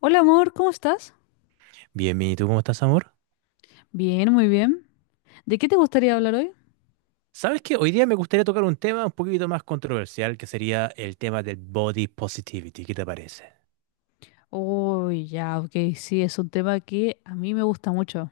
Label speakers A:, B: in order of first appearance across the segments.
A: Hola amor, ¿cómo estás?
B: Bien, bien, ¿y tú cómo estás, amor?
A: Bien, muy bien. ¿De qué te gustaría hablar hoy?
B: ¿Sabes que Hoy día me gustaría tocar un tema un poquito más controversial, que sería el tema del body positivity? ¿Qué te parece?
A: Oh, ya, ok, sí, es un tema que a mí me gusta mucho.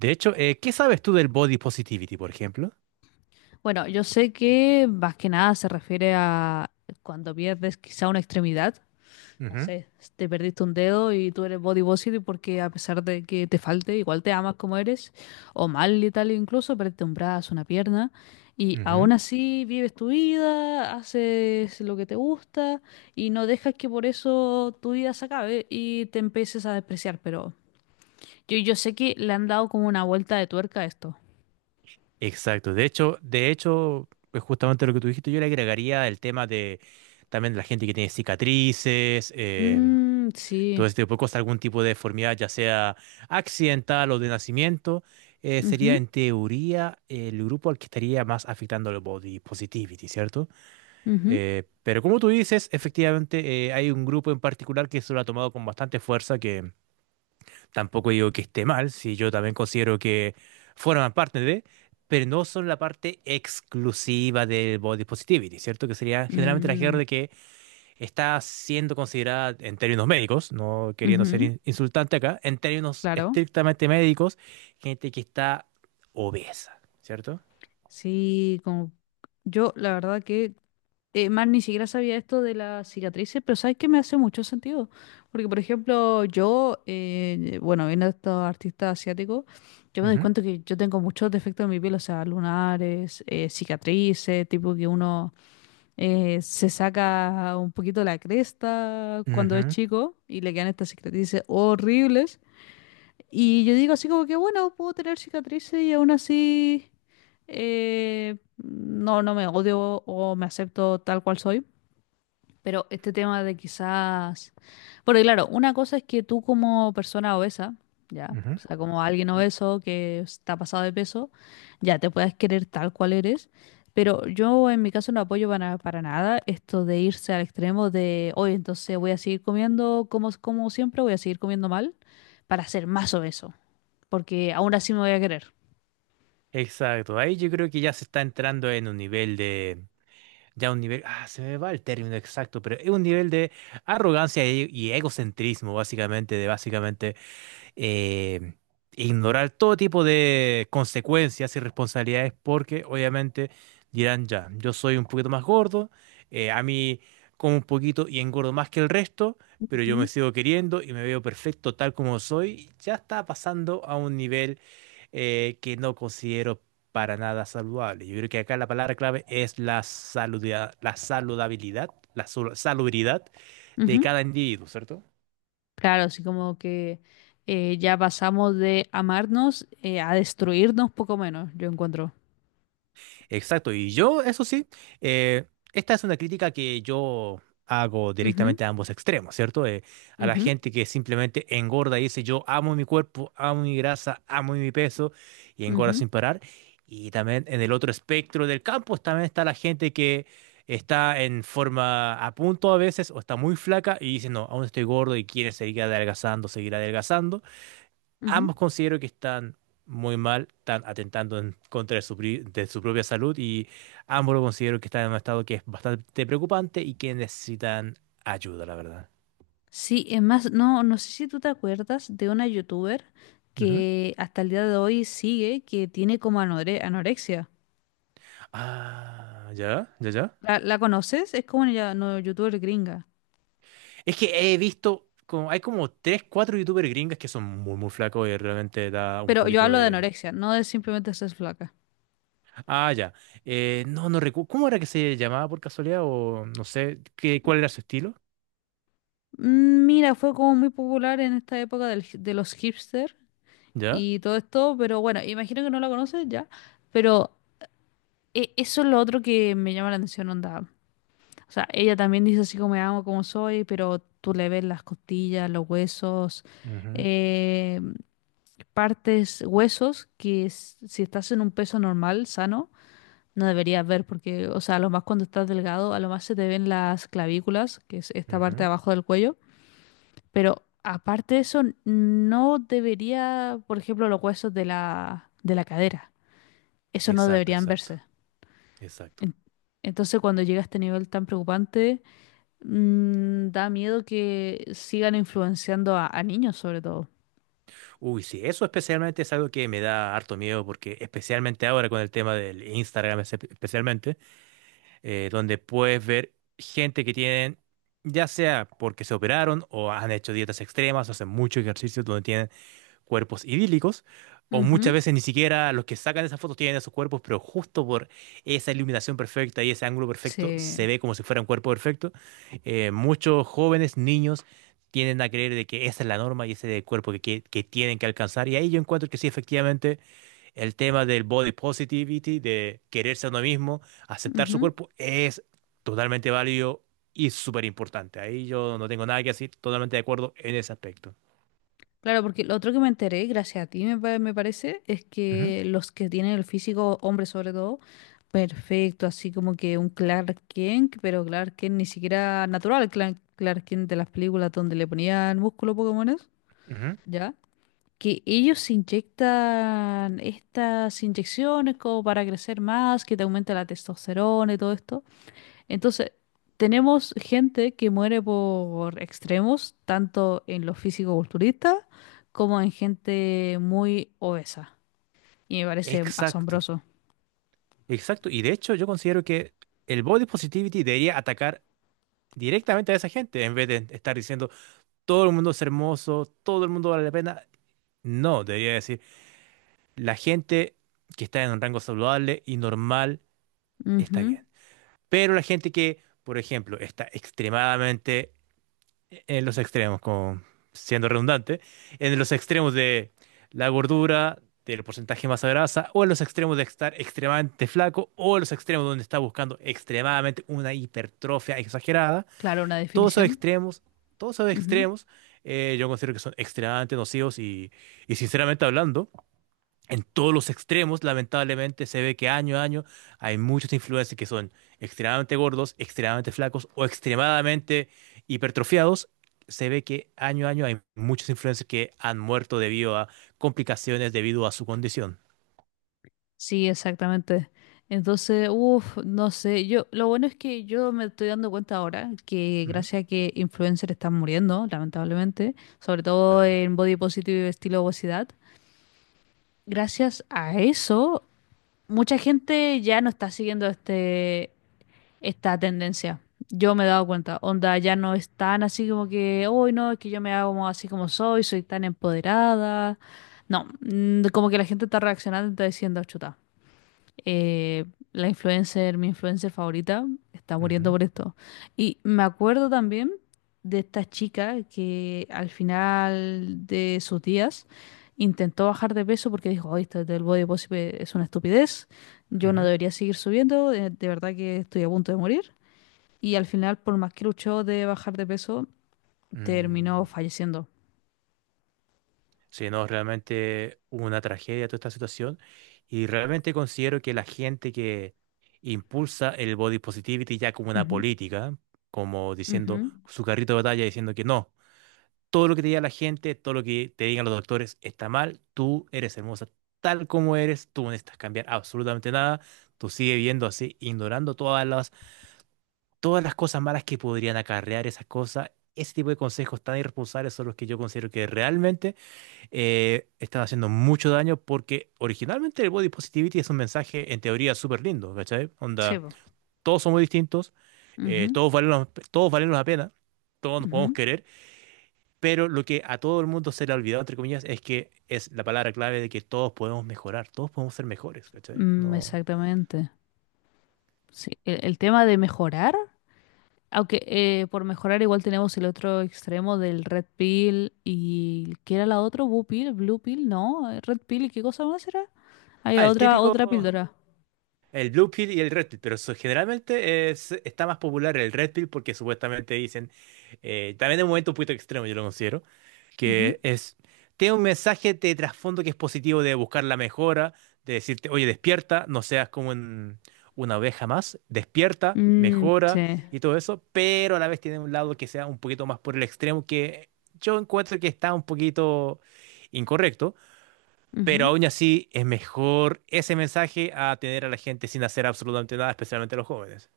B: De hecho, ¿qué sabes tú del body positivity, por ejemplo?
A: Bueno, yo sé que más que nada se refiere a cuando pierdes quizá una extremidad. No
B: Ujú,
A: sé, te perdiste un dedo y tú eres body positive porque a pesar de que te falte, igual te amas como eres, o mal y tal, incluso perdiste un brazo, una pierna, y aún
B: ujú.
A: así vives tu vida, haces lo que te gusta y no dejas que por eso tu vida se acabe y te empieces a despreciar, pero yo sé que le han dado como una vuelta de tuerca a esto.
B: Exacto. De hecho, pues justamente lo que tú dijiste, yo le agregaría el tema de también la gente que tiene cicatrices,
A: Mm, sí.
B: todo este tipo de cosas, algún tipo de deformidad, ya sea accidental o de nacimiento, sería
A: Ujú,
B: en teoría el grupo al que estaría más afectando el body positivity, ¿cierto?
A: ujú.
B: Pero como tú dices, efectivamente hay un grupo en particular que se lo ha tomado con bastante fuerza, que tampoco digo que esté mal, si yo también considero que forman parte de, pero no son la parte exclusiva del body positivity, ¿cierto? Que sería generalmente la
A: Mm,
B: gente que está siendo considerada en términos médicos, no queriendo ser
A: ujú.
B: insultante acá, en términos
A: Claro.
B: estrictamente médicos, gente que está obesa, cierto.
A: Sí, como yo la verdad que man, ni siquiera sabía esto de las cicatrices, pero sabes que me hace mucho sentido. Porque, por ejemplo, bueno, viendo a estos artistas asiáticos, yo me doy
B: Ujú,
A: cuenta que yo tengo muchos defectos en mi piel, o sea, lunares, cicatrices, tipo que uno se saca un poquito la cresta cuando es
B: ujú,
A: chico y le quedan estas cicatrices horribles. Y yo digo así como que, bueno, puedo tener cicatrices y aún así no, no me odio o me acepto tal cual soy. Pero este tema de quizás... Porque claro, una cosa es que tú como persona obesa, ya, o
B: ujú.
A: sea, como alguien obeso que está pasado de peso, ya te puedas querer tal cual eres. Pero yo en mi caso no apoyo para nada esto de irse al extremo de, oye, entonces voy a seguir comiendo como siempre, voy a seguir comiendo mal para ser más obeso porque aún así me voy a querer.
B: Exacto, ahí yo creo que ya se está entrando en un nivel de, ya un nivel, se me va el término exacto, pero es un nivel de arrogancia y, egocentrismo, básicamente, de básicamente eh, ignorar todo tipo de consecuencias y responsabilidades, porque obviamente dirán ya, yo soy un poquito más gordo, a mí como un poquito y engordo más que el resto, pero yo me
A: Ujú.
B: sigo queriendo y me veo perfecto tal como soy. Ya está pasando a un nivel que no considero para nada saludable. Yo creo que acá la palabra clave es la saludabilidad, salubridad de
A: Ujú.
B: cada individuo, ¿cierto?
A: Claro, así como que ya pasamos de amarnos a destruirnos poco menos, yo encuentro.
B: Exacto, y yo, eso sí, eh, esta es una crítica que yo hago
A: Ujú,
B: directamente a ambos extremos, ¿cierto? A la
A: ujú,
B: gente que simplemente engorda y dice, yo amo mi cuerpo, amo mi grasa, amo mi peso, y engorda
A: ujú,
B: sin parar. Y también en el otro espectro del campo también está la gente que está en forma a punto a veces o está muy flaca y dice, no, aún estoy gordo, y quiere seguir adelgazando, seguir adelgazando.
A: ujú.
B: Ambos considero que están muy mal, están atentando en contra de su, de su propia salud, y ambos lo considero que están en un estado que es bastante preocupante y que necesitan ayuda, la verdad.
A: Sí, es más, no, no sé si tú te acuerdas de una youtuber
B: Ujú.
A: que hasta el día de hoy sigue, que tiene como anorexia.
B: Ah, ya, ya, ya.
A: ¿La conoces? Es como una no, youtuber gringa.
B: Es que he visto, como, hay como tres, cuatro youtubers gringas que son muy, muy flacos y realmente da un
A: Pero yo
B: poquito
A: hablo de
B: de...
A: anorexia, no de simplemente ser flaca.
B: Ah, ya. No, no recuerdo. ¿Cómo era que se llamaba, por casualidad? O no sé, qué, ¿cuál era su estilo?
A: Mira, fue como muy popular en esta época de los hipster,
B: ¿Ya?
A: y todo esto, pero bueno, imagino que no la conoces ya, pero eso es lo otro que me llama la atención, onda. O sea, ella también dice así como me amo, como soy, pero tú le ves las costillas, los huesos,
B: Ujú,
A: eh, partes, huesos que si estás en un peso normal, sano, no deberías ver, porque, o sea, a lo más cuando estás delgado, a lo más se te ven las clavículas, que es esta parte de
B: ujú.
A: abajo del cuello, pero... Aparte de eso, no debería, por ejemplo, los huesos de la cadera. Eso no
B: Exacto,
A: deberían
B: exacto,
A: verse.
B: exacto.
A: En- Entonces, cuando llega a este nivel tan preocupante, da miedo que sigan influenciando a niños, sobre todo.
B: Uy, sí, eso especialmente es algo que me da harto miedo porque especialmente ahora con el tema del Instagram especialmente, donde puedes ver gente que tienen, ya sea porque se operaron o han hecho dietas extremas, hacen mucho ejercicio, donde tienen cuerpos idílicos, o muchas
A: Ujú.
B: veces ni siquiera los que sacan esas fotos tienen esos cuerpos, pero justo por esa iluminación perfecta y ese ángulo perfecto se
A: Sí.
B: ve como si fuera un cuerpo perfecto. Muchos jóvenes, niños, tienden a creer de que esa es la norma y ese es el cuerpo que tienen que alcanzar. Y ahí yo encuentro que sí, efectivamente, el tema del body positivity, de quererse a uno mismo, aceptar su
A: Ujú.
B: cuerpo, es totalmente válido y súper importante. Ahí yo no tengo nada que decir, totalmente de acuerdo en ese aspecto.
A: Claro, porque lo otro que me enteré, gracias a ti me parece, es
B: Ujú,
A: que los que tienen el físico, hombres sobre todo, perfecto, así como que un Clark Kent, pero Clark Kent ni siquiera natural, Clark Kent de las películas donde le ponían músculo Pokémones,
B: ujú.
A: ¿ya? Que ellos se inyectan estas inyecciones como para crecer más, que te aumenta la testosterona y todo esto. Entonces, tenemos gente que muere por extremos, tanto en los físico-culturistas como en gente muy obesa. Y me parece
B: Exacto,
A: asombroso.
B: exacto. Y de hecho yo considero que el body positivity debería atacar directamente a esa gente en vez de estar diciendo todo el mundo es hermoso, todo el mundo vale la pena. No, debería decir la gente que está en un rango saludable y normal está
A: Ujú.
B: bien. Pero la gente que, por ejemplo, está extremadamente en los extremos, como siendo redundante, en los extremos de la gordura, del porcentaje de masa grasa, o en los extremos de estar extremadamente flaco, o en los extremos donde está buscando extremadamente una hipertrofia exagerada.
A: Claro, una
B: Todos esos
A: definición.
B: extremos, todos esos
A: Ujú.
B: extremos, yo considero que son extremadamente nocivos y, sinceramente hablando, en todos los extremos, lamentablemente, se ve que año a año hay muchos influencers que son extremadamente gordos, extremadamente flacos o extremadamente hipertrofiados. Se ve que año a año hay muchos influencers que han muerto debido a complicaciones debido a su condición.
A: Sí, exactamente. Entonces, uff, no sé, yo, lo bueno es que yo me estoy dando cuenta ahora que
B: Ujú,
A: gracias a que influencers están muriendo, lamentablemente, sobre todo
B: claramente.
A: en body positive y estilo obesidad, gracias a eso, mucha gente ya no está siguiendo esta tendencia. Yo me he dado cuenta, onda, ya no es tan así como que, uy, no, es que yo me hago como así como soy, soy tan empoderada. No, como que la gente está reaccionando y está diciendo, chuta, eh, la influencer, mi influencer favorita, está muriendo
B: Ujú,
A: por esto. Y me acuerdo también de esta chica que al final de sus días intentó bajar de peso porque dijo: "Ay, esto del body positive es una estupidez, yo no
B: ujú,
A: debería seguir subiendo, de verdad que estoy a punto de morir." Y al final, por más que luchó de bajar de peso, terminó
B: mm.
A: falleciendo.
B: Sí, no, realmente hubo una tragedia toda esta situación y realmente considero que la gente que impulsa el body positivity ya como una
A: Ujú,
B: política, como diciendo
A: ujú.
B: su carrito de batalla, diciendo que no, todo lo que te diga la gente, todo lo que te digan los doctores está mal, tú eres hermosa tal como eres, tú no necesitas cambiar absolutamente nada, tú sigues viendo así, ignorando todas las cosas malas que podrían acarrear esas cosas. Ese tipo de consejos tan irresponsables son los que yo considero que realmente están haciendo mucho daño, porque originalmente el body positivity es un mensaje en teoría súper lindo, ¿cachai?
A: Sí,
B: Onda,
A: po.
B: todos somos distintos,
A: Ujú,
B: todos valemos la pena, todos nos podemos
A: ujú.
B: querer, pero lo que a todo el mundo se le ha olvidado, entre comillas, es que es la palabra clave de que todos podemos mejorar, todos podemos ser mejores, ¿cachai?
A: Mm,
B: No...
A: exactamente. Sí. El tema de mejorar. Aunque por mejorar igual tenemos el otro extremo del Red Pill. ¿Y qué era la otra? Blue Pill. Blue Pill, no, Red Pill. ¿Y qué cosa más era?
B: Ah,
A: Había
B: el
A: otra
B: típico,
A: otra píldora.
B: el Blue Pill y el Red Pill, pero generalmente es, está más popular el Red Pill porque supuestamente dicen, también es un momento un poquito extremo, yo lo considero,
A: Ujú.
B: que es, tiene un mensaje de trasfondo que es positivo de buscar la mejora, de decirte, oye, despierta, no seas como una oveja más, despierta,
A: Mm,
B: mejora
A: sí.
B: y todo eso, pero a la vez tiene un lado que sea un poquito más por el extremo que yo encuentro que está un poquito incorrecto, pero
A: Ujú.
B: aún así es mejor ese mensaje a tener a la gente sin hacer absolutamente nada, especialmente a los jóvenes.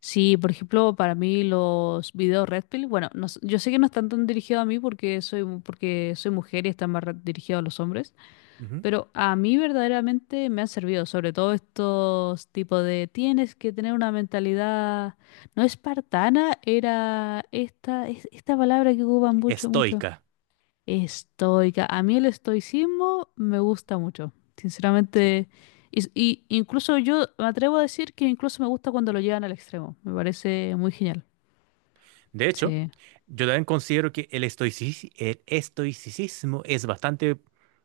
A: Sí, por ejemplo, para mí los videos Red Pill, bueno, no s- yo sé que no están tan dirigidos a mí porque porque soy mujer y están más dirigidos a los hombres,
B: Ujú.
A: pero a mí verdaderamente me han servido, sobre todo estos tipos de tienes que tener una mentalidad no espartana, era esta, esta palabra que ocupan mucho, mucho.
B: Estoica.
A: Estoica. A mí el estoicismo me gusta mucho,
B: Sí.
A: sinceramente. Y incluso yo me atrevo a decir que incluso me gusta cuando lo llevan al extremo. Me parece muy genial.
B: De hecho,
A: Sí.
B: yo también considero que el estoicismo es bastante,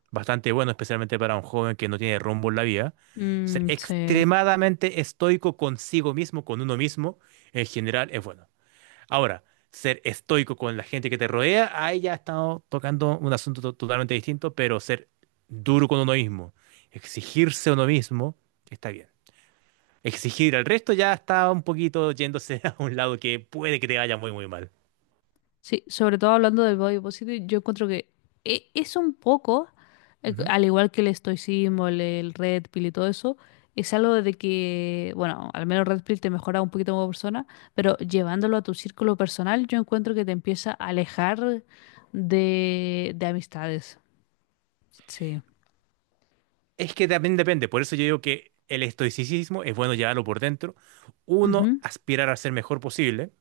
B: bastante bueno, especialmente para un joven que no tiene rumbo en la vida. Ser
A: Mm, sí.
B: extremadamente estoico consigo mismo, con uno mismo, en general es bueno. Ahora, ser estoico con la gente que te rodea, ahí ya estamos tocando un asunto totalmente distinto, pero ser duro con uno mismo, exigirse a uno mismo, está bien. Exigir al resto ya está un poquito yéndose a un lado que puede que te vaya muy, muy mal.
A: Sí, sobre todo hablando del body positive, yo encuentro que es un poco,
B: Ujú.
A: al igual que el estoicismo, el red pill y todo eso, es algo de que, bueno, al menos red pill te mejora un poquito como persona, pero llevándolo a tu círculo personal, yo encuentro que te empieza a alejar de amistades. Sí.
B: Es que también depende, por eso yo digo que el estoicismo es bueno llevarlo por dentro, uno aspirar a ser mejor posible,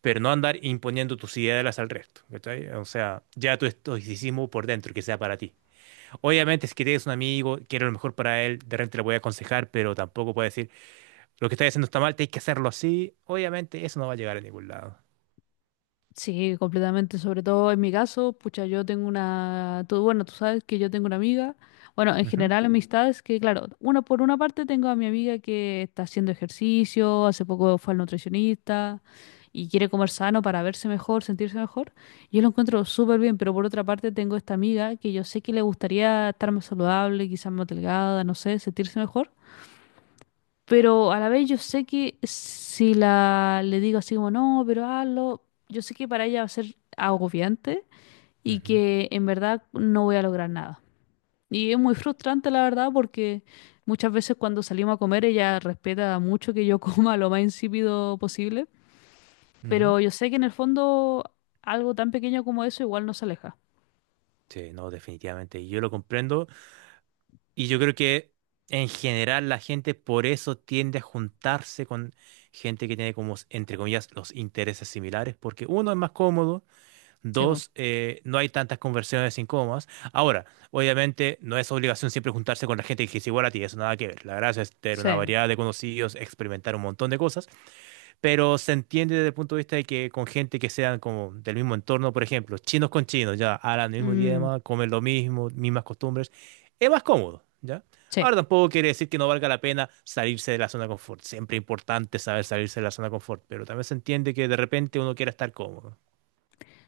B: pero no andar imponiendo tus ideas al resto, ¿cachai? O sea, ya tu estoicismo por dentro, que sea para ti. Obviamente, si tienes un amigo, quiero lo mejor para él, de repente le voy a aconsejar, pero tampoco puedo decir, lo que estás haciendo está mal, tienes que hacerlo así. Obviamente, eso no va a llegar a ningún lado.
A: Sí, completamente. Sobre todo en mi caso, pucha, yo tengo una, tú, bueno, tú sabes que yo tengo una amiga, bueno, en
B: Ujú,
A: general amistades que, claro, una por una parte tengo a mi amiga que está haciendo ejercicio, hace poco fue al nutricionista y quiere comer sano para verse mejor, sentirse mejor. Yo lo encuentro súper bien, pero por otra parte tengo esta amiga que yo sé que le gustaría estar más saludable, quizás más delgada, no sé, sentirse mejor. Pero a la vez yo sé que si la le digo así como no, pero hazlo, yo sé que para ella va a ser agobiante y
B: ujú,
A: que en verdad no voy a lograr nada. Y es muy frustrante la verdad porque muchas veces cuando salimos a comer ella respeta mucho que yo coma lo más insípido posible,
B: ujú.
A: pero yo sé que en el fondo algo tan pequeño como eso igual no se aleja.
B: Sí, no, definitivamente. Y yo lo comprendo. Y yo creo que en general la gente por eso tiende a juntarse con gente que tiene como, entre comillas, los intereses similares, porque uno es más cómodo.
A: Sí, po.
B: Dos, no hay tantas conversiones sin... Ahora, obviamente, no es obligación siempre juntarse con la gente que es igual a ti, eso nada que ver. La gracia es tener una
A: Sí.
B: variedad de conocidos, experimentar un montón de cosas, pero se entiende desde el punto de vista de que con gente que sean como del mismo entorno, por ejemplo, chinos con chinos, ya hablan el mismo
A: Mm,
B: idioma, comen lo mismo, mismas costumbres, es más cómodo, ¿ya?
A: sí.
B: Ahora tampoco quiere decir que no valga la pena salirse de la zona de confort. Siempre es importante saber salirse de la zona de confort, pero también se entiende que de repente uno quiera estar cómodo.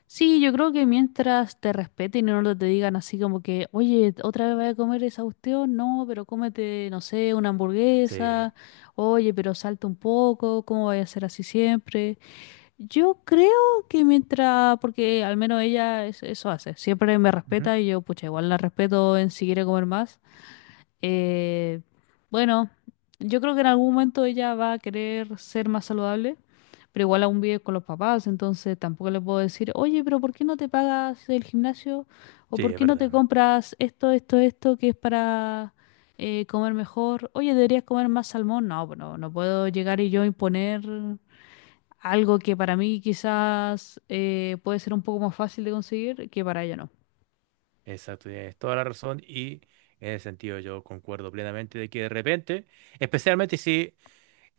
A: Sí, yo creo que mientras te respeten y no te digan así como que, oye, otra vez vas a comer esa cuestión, no, pero cómete, no sé, una
B: Sí.
A: hamburguesa, oye, pero salta un poco, ¿cómo vaya a ser así siempre? Yo creo que mientras, porque al menos ella eso hace, siempre me respeta y yo, pucha, igual la respeto en si quiere comer más, eh, bueno, yo creo que en algún momento ella va a querer ser más saludable, pero igual aún vive con los papás, entonces tampoco le puedo decir, oye, pero ¿por qué no te pagas el gimnasio? ¿O
B: Sí,
A: por
B: es
A: qué no te
B: verdad.
A: compras esto, esto, esto que es para comer mejor? Oye, deberías comer más salmón. No, pues no, no puedo llegar y yo imponer algo que para mí quizás puede ser un poco más fácil de conseguir que para ella no.
B: Exacto, tienes toda la razón y en ese sentido yo concuerdo plenamente de que de repente, especialmente si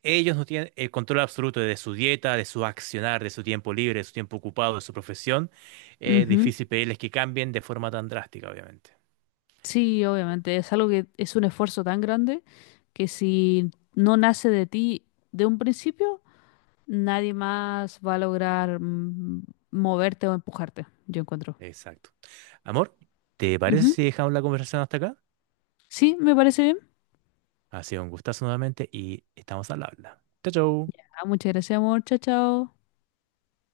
B: ellos no tienen el control absoluto de su dieta, de su accionar, de su tiempo libre, de su tiempo ocupado, de su profesión, es
A: Ujú.
B: difícil pedirles que cambien de forma tan drástica, obviamente.
A: Sí, obviamente, es algo que es un esfuerzo tan grande que si no nace de ti de un principio, nadie más va a lograr moverte o empujarte, yo encuentro.
B: Exacto. Amor, ¿te parece
A: Ujú.
B: si dejamos la conversación hasta acá?
A: Sí, me parece bien.
B: Ha sido un gustazo nuevamente y estamos al habla. Chao, chao.
A: Ah, muchas gracias, amor. Chao, chao.